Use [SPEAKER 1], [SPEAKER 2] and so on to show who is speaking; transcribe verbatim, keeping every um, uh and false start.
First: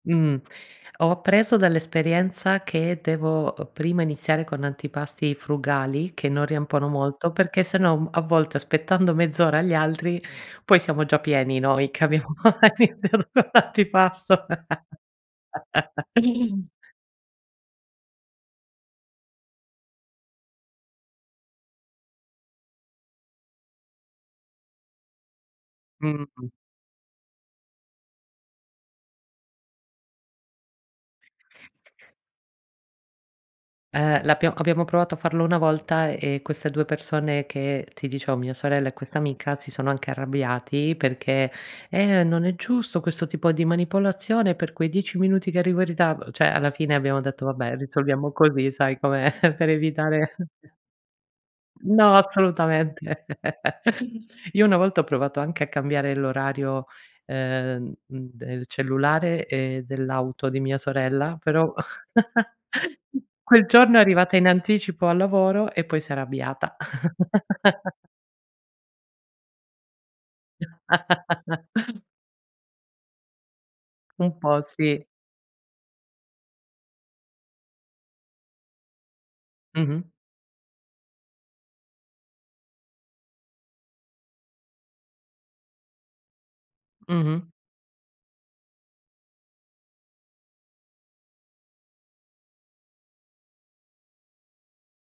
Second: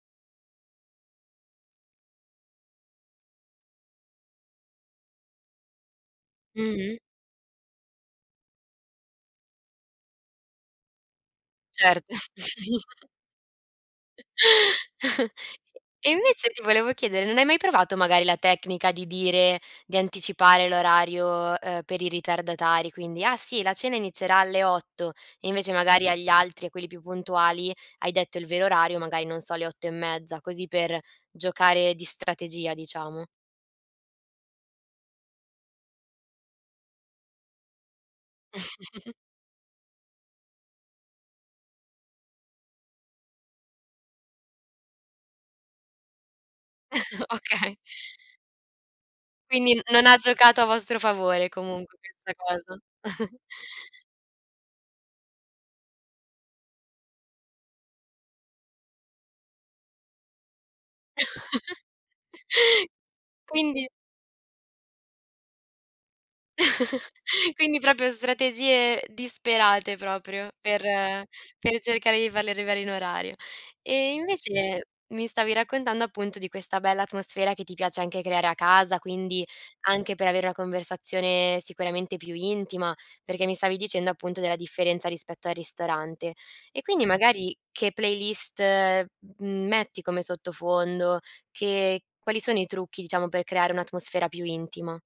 [SPEAKER 1] Mh. Ho appreso dall'esperienza che devo, uhm, prima iniziare con antipasti frugali, che non riempono
[SPEAKER 2] Mh-mh.
[SPEAKER 1] molto, perché se no m a volte aspettando mezz'ora agli altri, poi siamo già pieni noi che
[SPEAKER 2] Certo.
[SPEAKER 1] abbiamo [unintelligible] l'antipasto.
[SPEAKER 2] E invece ti volevo chiedere, non hai mai provato magari la tecnica di dire di anticipare l'orario, uhm, per i ritardatari? Quindi: "Ah, sì, la cena inizierà alle otto." E invece magari agli
[SPEAKER 1] Mh-mh.
[SPEAKER 2] altri, a quelli più puntuali, hai detto il vero orario, magari, non so, le otto e mezza, così per giocare di strategia diciamo.
[SPEAKER 1] Ehm, l'abbiamo abbiamo provato a farlo una volta, e queste due persone che ti dicevo, mia sorella e questa amica, si sono anche arrabbiati perché: "Eh, non è giusto questo tipo di manipolazione, per quei dieci minuti che arrivo in ritardo." ceh alla fine abbiamo detto: "Vabbè
[SPEAKER 2] Okay.
[SPEAKER 1] risolviamo così." Sai com'è per
[SPEAKER 2] Quindi n non ha
[SPEAKER 1] evitare
[SPEAKER 2] giocato a vostro favore comunque
[SPEAKER 1] No
[SPEAKER 2] questa cosa.
[SPEAKER 1] assolutamente. Io una volta ho provato anche a cambiare l'orario, ehm, mhmm, del cellulare e dell'auto di mia sorella, però quel
[SPEAKER 2] Quindi
[SPEAKER 1] giorno è arrivata in anticipo al lavoro e poi s'è arrabbiata.
[SPEAKER 2] quindi propio strategie disperate proprio, per per cercare di farli arrivare in orario. E
[SPEAKER 1] Un po'
[SPEAKER 2] invece
[SPEAKER 1] sì.
[SPEAKER 2] mi stavi raccontando, appunto, di questa bella atmosfera che ti piace anche creare a casa, quindi
[SPEAKER 1] Mh-mh.
[SPEAKER 2] anche per avere una conversazione sicuramente più intima, perché mi stavi dicendo, appunto, della differenza rispetto al ristorante. E quindi
[SPEAKER 1] Mh-mh.
[SPEAKER 2] magari che playlist metti come sottofondo? Che quali sono i trucchi, diciamo, per creare un'atmosfera più intima?